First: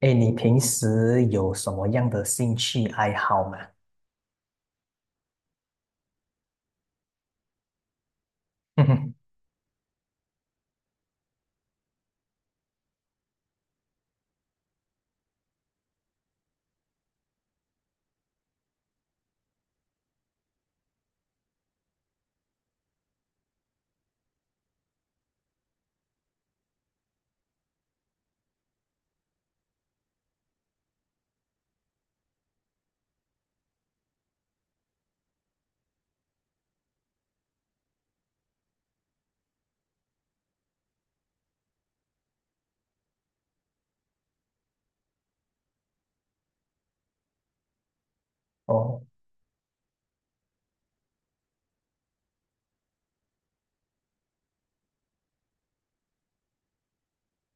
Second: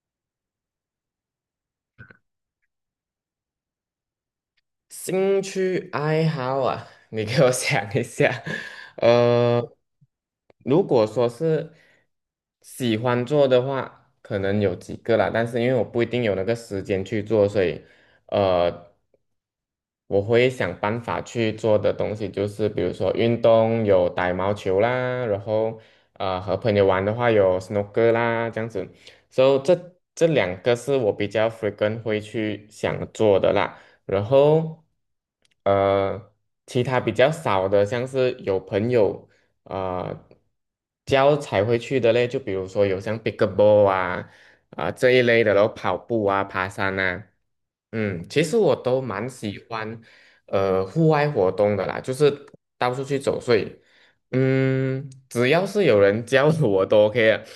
哎，你平时有什么样的兴趣爱好吗？兴趣爱好啊，你给我想一下。呃，如果说是喜欢做的话，可能有几个啦，但是因为我不一定有那个时间去做，所以呃，我会想办法去做的东西就是，比如说运动有打羽毛球啦，然后和朋友玩的话有 snooker 啦，这样子。所以这两个是我比较 frequent 会去想做的啦。然后呃，其他比较少的，像是有朋友啊、教才会去的嘞，就比如说有像 pickleball 啊、这一类的，然后跑步啊、爬山啊，其实我都哦，蛮喜欢户外活动的啦，就是到处去走，所以只要是有人教我都 OK 的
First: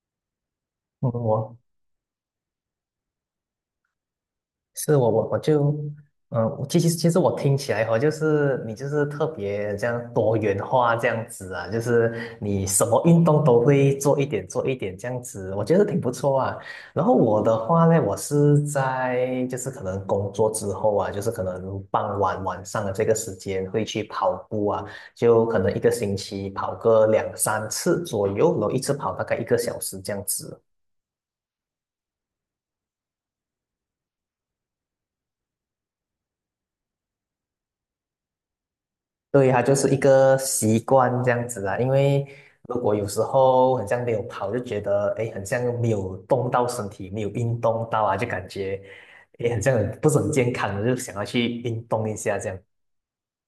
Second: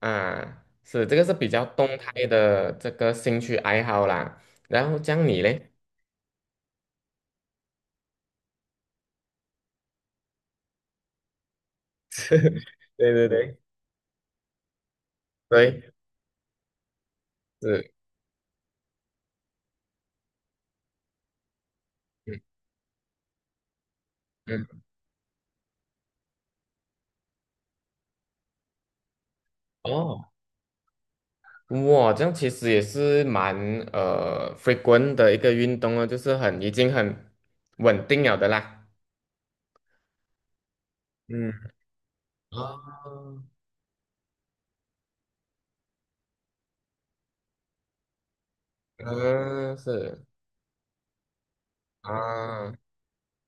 啊，是嗯这个是比我较动态的这个兴趣爱好啦。然是后我讲我我你就，嘞？其实我听起来哈，就是你就是特别这样多元化这样子啊，就是你什么对运对动对都会做一点做一点这样子，我觉得对，挺不错啊。然后我的话是，呢，我是在就是可能工作之后啊，就是可能傍嗯晚晚上的这个时间会去跑步嗯，啊，就可能一个星期跑个两三次左右，然后一次跑大概一个小时这样哦，子。哇，这样其实也是蛮frequent 的一个运动了，就是很已经很稳定了的啦。对，它就是一个习惯这样嗯子啦。因为如果啊，有时候很像没有跑，就觉得哎，诶很像没有动到身体，没有运动到啊，就感觉哎，诶很像嗯，很不是是很健康的，就想要去运动一下这样。啊，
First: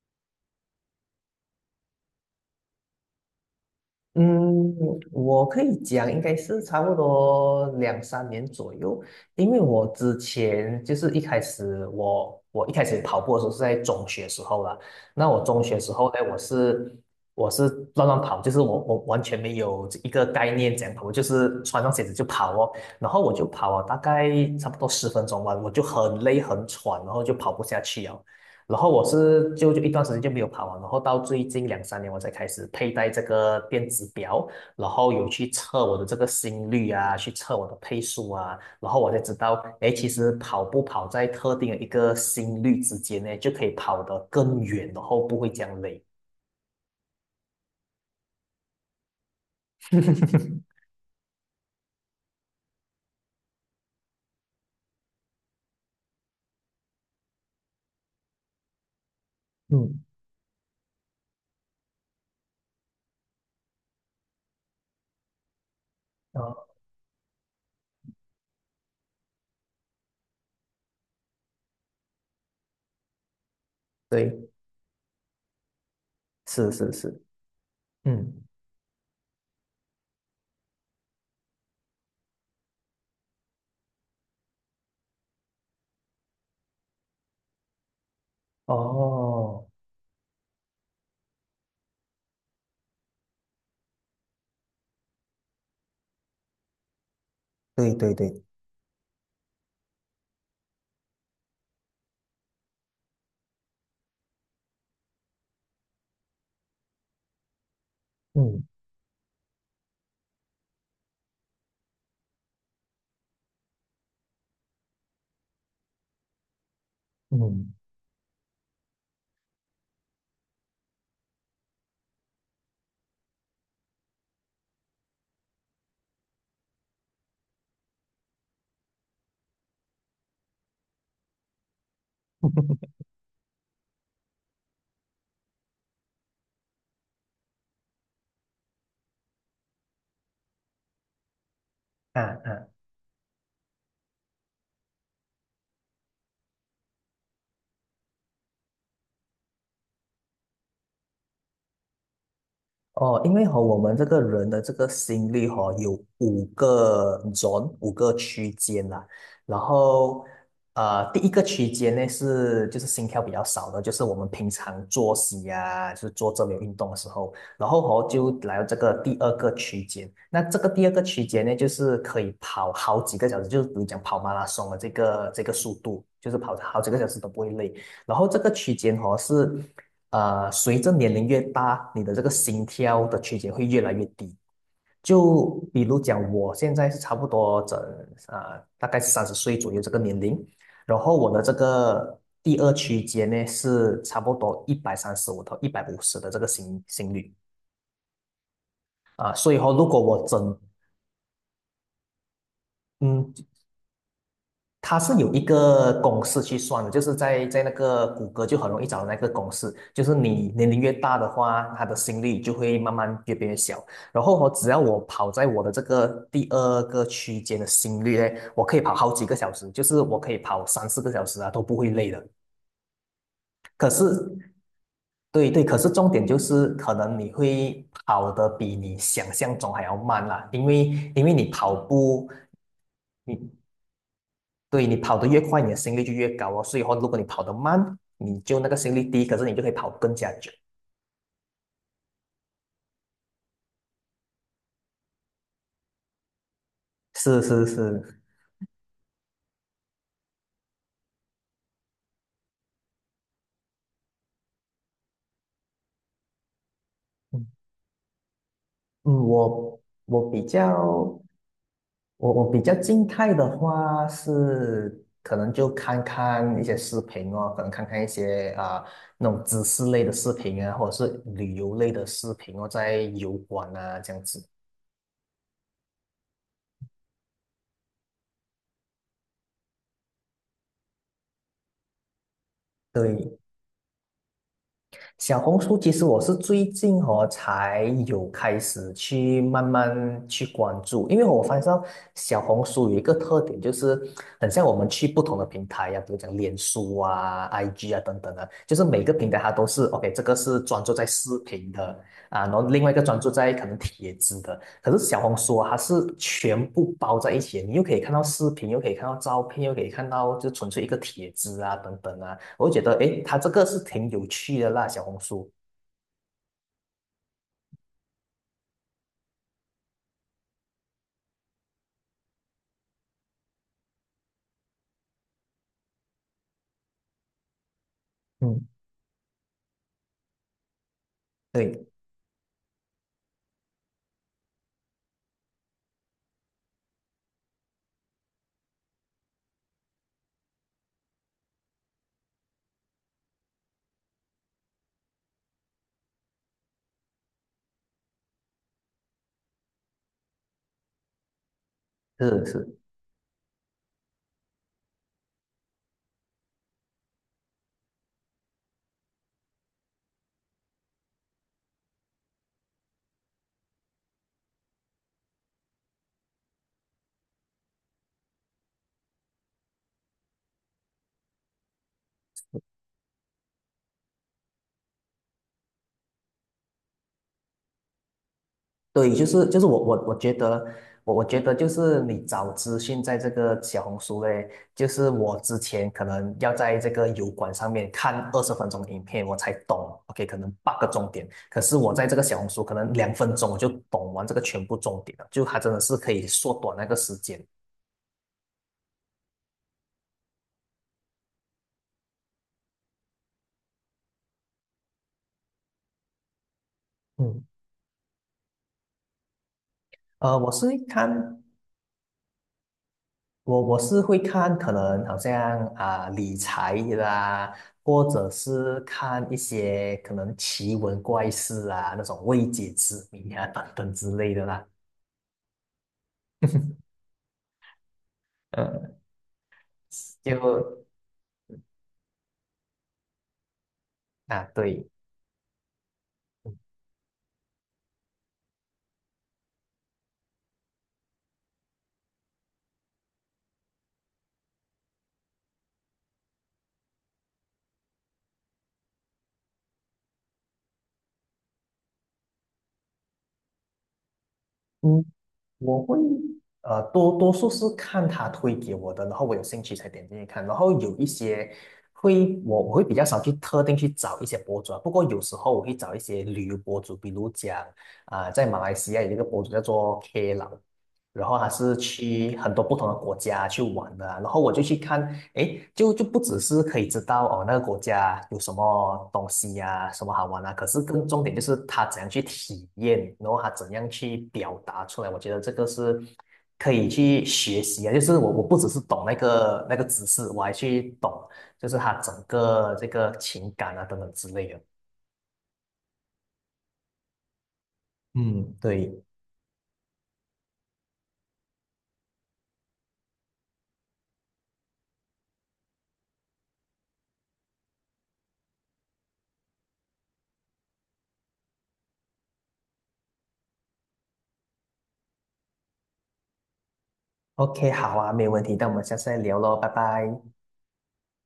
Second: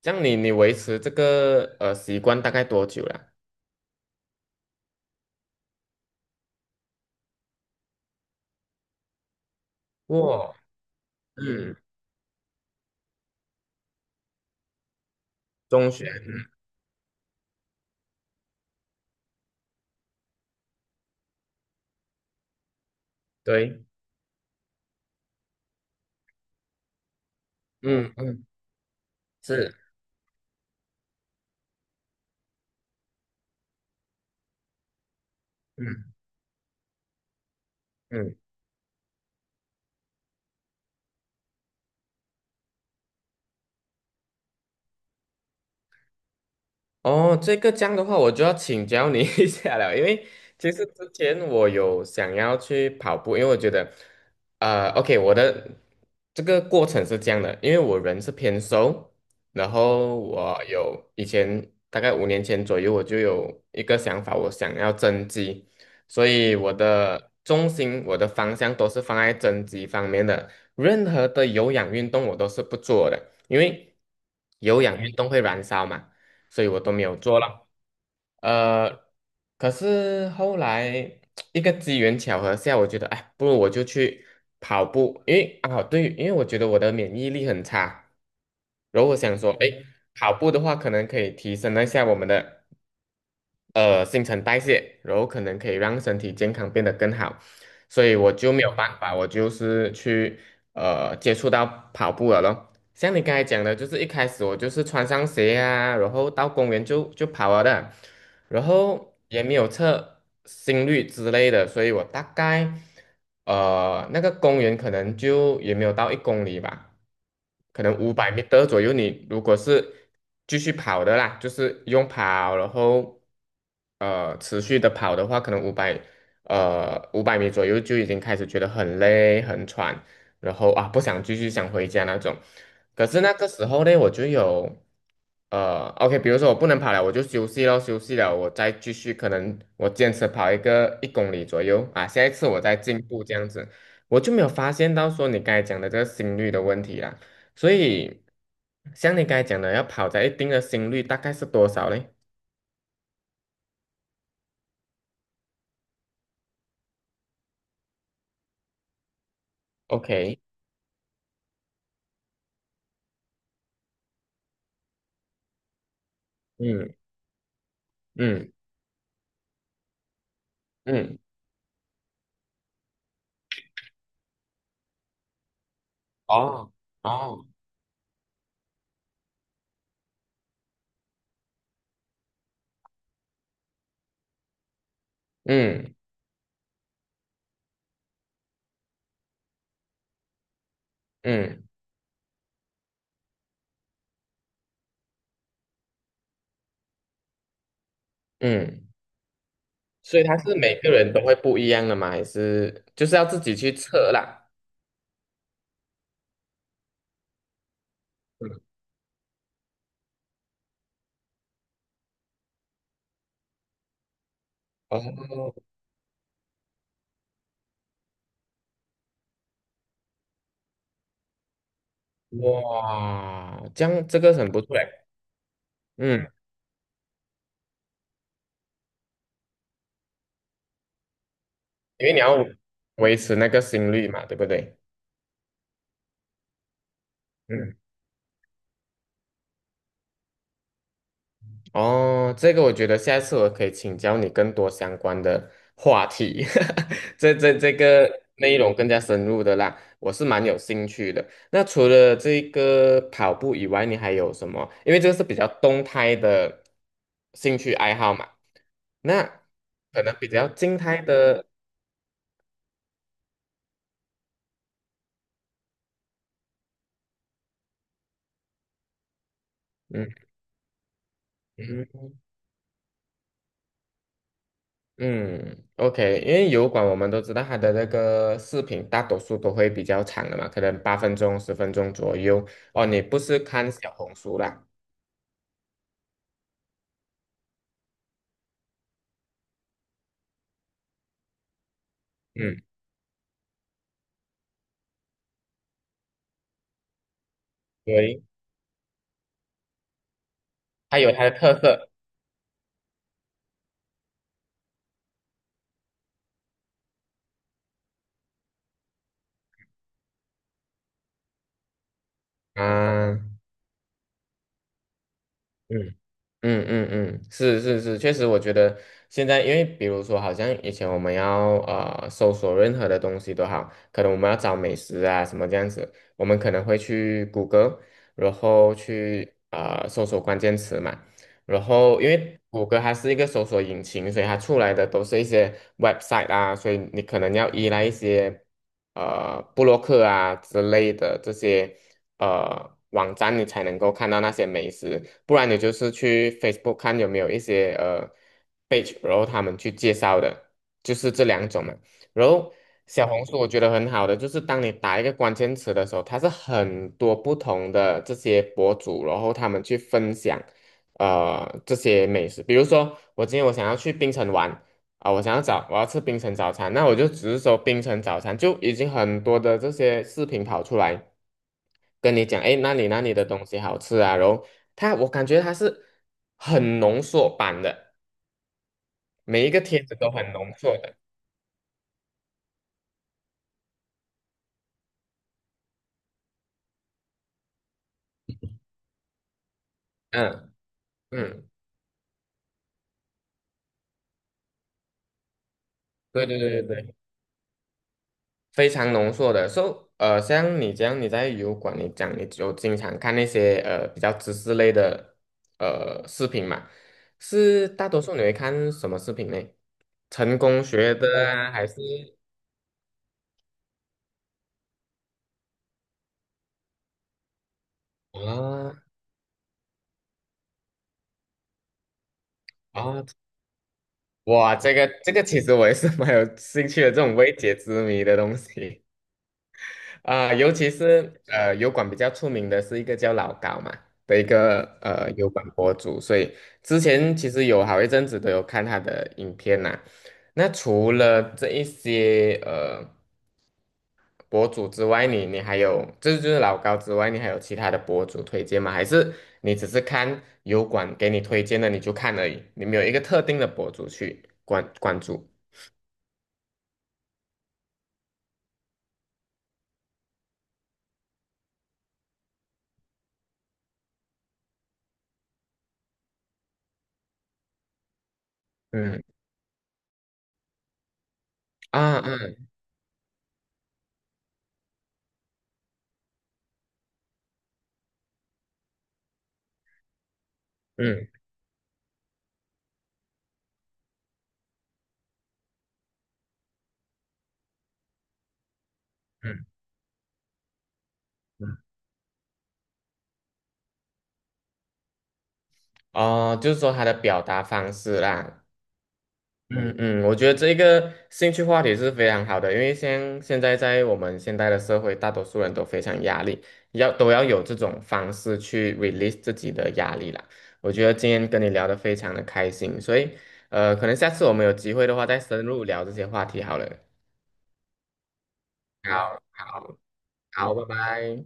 这样你维持这个习惯大概多久了？嗯，我可以讲，应该是差不多两三年左右，因为我之哇，前就是一开嗯，始我我一开始跑步的时候是在中学时候啦，那我中学中时学，候呢，我是乱乱跑，就是我完全没有一个概念怎样跑，我就是穿上鞋子就跑哦，然后我就跑了对，大概差不多十分钟吧，我就很累很喘，然后就跑不下去嗯了。嗯，然后我是就是，就一段时间就没有跑完，然后到最近两三年我才开始佩戴这个电子表，然后有去测我的这嗯个心率啊，去测我的配速嗯。啊，然后我才知道，哎，其实跑步跑在特定的一个心率之间呢，就可以跑得更远，然后不会这样累。哦，这个这样的话，我就要请教你 一下了，因为 其实之前我有想要去跑步，因为我觉得，OK，我的这个过程是这样的，因为我人是偏瘦，然嗯，后我有以前大概5年前左右，我就有一个想法，我想要增肌，所以哦，我的重心、我的方向都是放在增肌方面的，任何的有氧运动我都是不做的，因为对，有氧运动会燃烧嘛。所以是我都是没有是，做了。嗯，呃，可是后来 一个机缘巧合下，我觉得，哎，不如我就去跑步，因为啊，对，因为我觉得我的免疫力很差，嗯，然后我想说，哦，哎，哦跑步的话，可能可以提升一下我们的新陈代谢，然后可能可以让身体健康变得更好，对所对以我对，就没有办法，我就是去接触到跑步了咯。像你刚才讲的，就是一开始我就是穿上鞋啊，然后到公园就跑了的，嗯然后也没有测心率之类的，所以我大概那个公园可能就也没有到一公里吧，嗯。可能五百米的左右。你如果是继续跑的啦，就是用跑，然后持续的跑的话，可能五百米左右就已经开始觉得很累很喘，然后啊不想继续想回家那种。可是那个时候呢，我就有OK，比如说我不能跑了，我就休息咯，休息了，我再继续，可能我坚持跑一个一公里左右啊，啊下一次我啊。再进步这样子，我就没有发现到说你刚才讲的这个心率的问题啦。所以像你刚才讲的，要跑在一定的心率，大概是多少嘞哦，因为和我们这个人的这个心率哈、有五个 zone，五个区间啦。然后，？OK，第一个区间呢是就是心跳比较少的，就是我们平常作息啊，就是做这类运动嗯的时候。然后哦，就嗯来到这个第二个区间。那这个第二个嗯，区间呢，就是可以跑好几个小时，就是比如讲跑马拉松的这个速度，就是跑哦好几个小时都不哦，会累。然后这个区间哦是。随着年龄越大，你的这个心跳的区间会越来越低。就比嗯如讲，我现在是差不多大概三十岁左右这个年龄，然后我的这嗯个第二区间呢是差不多一百三十五到一百五十的这个心率嗯。啊、所以说如果所以我它是整每个人都会不一样的嘛，还是就是要嗯自己去测啦？它是有一个公式去算的，就是在那个谷歌就嗯，很容易找到那个公式，就是你年龄越大的话，他的心率就会慢慢越变越小。然后我只要我跑在哦，我的这个第二个区间的心率呢，我可以跑好几个小时，就是我可以跑三四个小时啊，都不会累的。哇，这可是，样这个很不错哎，对对，可是重点嗯，就是可能你会跑得比你想象中还要慢啦，因为你跑因为你步。要维你持那个心率嘛，对不对？对，你跑得越快，你的心率就越高哦。所以话，如果你跑得嗯慢，你就那个心率低，可是你就可以跑更加久。哦，这个我觉得下一次我可以请教你更多相关的话题，这是这是这个是，内容更加深入的啦，我是蛮有兴趣的。那除了这个跑步以外，你还有什么？因为这个是比较动态的嗯兴趣爱好嘛，那嗯，可能比我比较静态较的，我比较静态的话是，可能就看看一些视频哦，可能看看一些啊、那种知识类的嗯视频啊，或者是旅游类的嗯。视频哦，在油管啊这样子。嗯，OK，因为油管我们都知道它的那个视频大多数都会比较长的嘛，可能8分钟、10分钟左右。哦，你不对，是看小红书啦？小红书其实我是最近哦才有开始去慢慢去关注，因为我发现到小嗯，红书有一个特点，就是很像我们去不同的平台呀、比如讲脸书啊、IG 啊等对，等啊，就是每个平台它都是 OK，这个是专注它在有它的视特频色的啊，然后另外一个专注在可能帖子的，可是小红书啊它是全部包在一起的你又可以看到视频，又可以看到照片，又可以看到就纯粹一个帖子啊等等啊。我觉得诶，啊，它这个是挺有趣的啦，小红书。嗯。嗯嗯嗯，是是是，确实，我觉得现在，因为比如说，好像以前我们要搜索任何的东西都好，可能我们要找美食啊什么这样子，我们可能会去谷歌，然嗯后去搜索关键词嘛，然对，后因为谷歌它是一个搜索引擎，所以它出来的都是一些 website 啊，所以你可能要依赖一些布洛克啊之类的这些。网站，你才能够看到那些美食，不然你就是去 Facebook 看有没有一些page，然后他们去介绍的，就是这两种嘛。然是后是，小红书我觉得很好的，就是当你打一个关键词的时候，它是很多不同的这些博主，然后他们去分享这些美食，比如说我今天我想要去槟城玩。啊，我想要找我要吃槟城早餐，那我就只是说槟城早餐就已经很多的这些视频跑出来，跟你讲，哎，那里那里的东西好吃啊？然后我感觉他是很浓缩版的，对，就是每一就个是我帖子我都我很觉浓得，缩的。我我觉得就是你找资讯在这个小红书嘞，就是我之前可能要在这个油管上面看二十分钟的影片，我才懂，OK，可能嗯八个重点，嗯，可是我在这个小红书可能两分钟我就懂完这个全部重点了，就它真的是可以对对对缩对短那对，个时间。非常浓缩的。So，像你这样，你在油管，你讲你就经常看那些比较知识类的视频嘛，嗯是大多数你会看什么视频呢？成呃，我功是学的看啊，还是我是会看，可能好像啊、理财啦，或者啊是看一些可能奇闻怪事啊，那种未解之啊？谜啊等等之类的哇，啦。这个其实我也是 蛮有兴趣的，这种未解之谜的东西嗯，啊、尤就其是油管比较出名的是一个叫老高嘛的一啊个对，油管博主，所以之前其实有好一阵子都有看他的影片呐、那除了这一些博主之外，你还有这就是老高之外，你还有其他的博主推荐吗？还是你只是看油管给你推荐的你就看而已，你没有一个特定的博主去关关嗯，注？我会多数是看他推给我的，然后我有兴趣才点进去看，然后有一些会我会比较少去特定去找一些博主啊，不过有时候我会找一些旅游博主，比如讲啊、在马来西亚嗯。有一个博主叫做 K 老。然后他是啊去嗯很多不同的国家去玩的啊然后我就去看，诶，就不只是可以知道哦那个国家有什么东西呀、什么好玩啊，可是更嗯重点就是他怎样去体验，然后他怎样去表达出来，我觉得这个是可以去学习啊，就是我不只是懂那个知识，我还去懂就是他整个这个情感啊等等之类的。哦，就是说他的表达方式啦，嗯，对嗯嗯，我觉得这个兴趣话题是非常好的，因为现在我们现代的社会，大多数人都非常压力，都要有这种方式去 release 自己的压力啦。我觉得今天跟你聊得非常的开心，所以可能下次我们有机会的话再深入聊这些话题好了。，OK，好啊，没有问题，那我们下次再好，聊喽，拜好，拜。好，拜拜。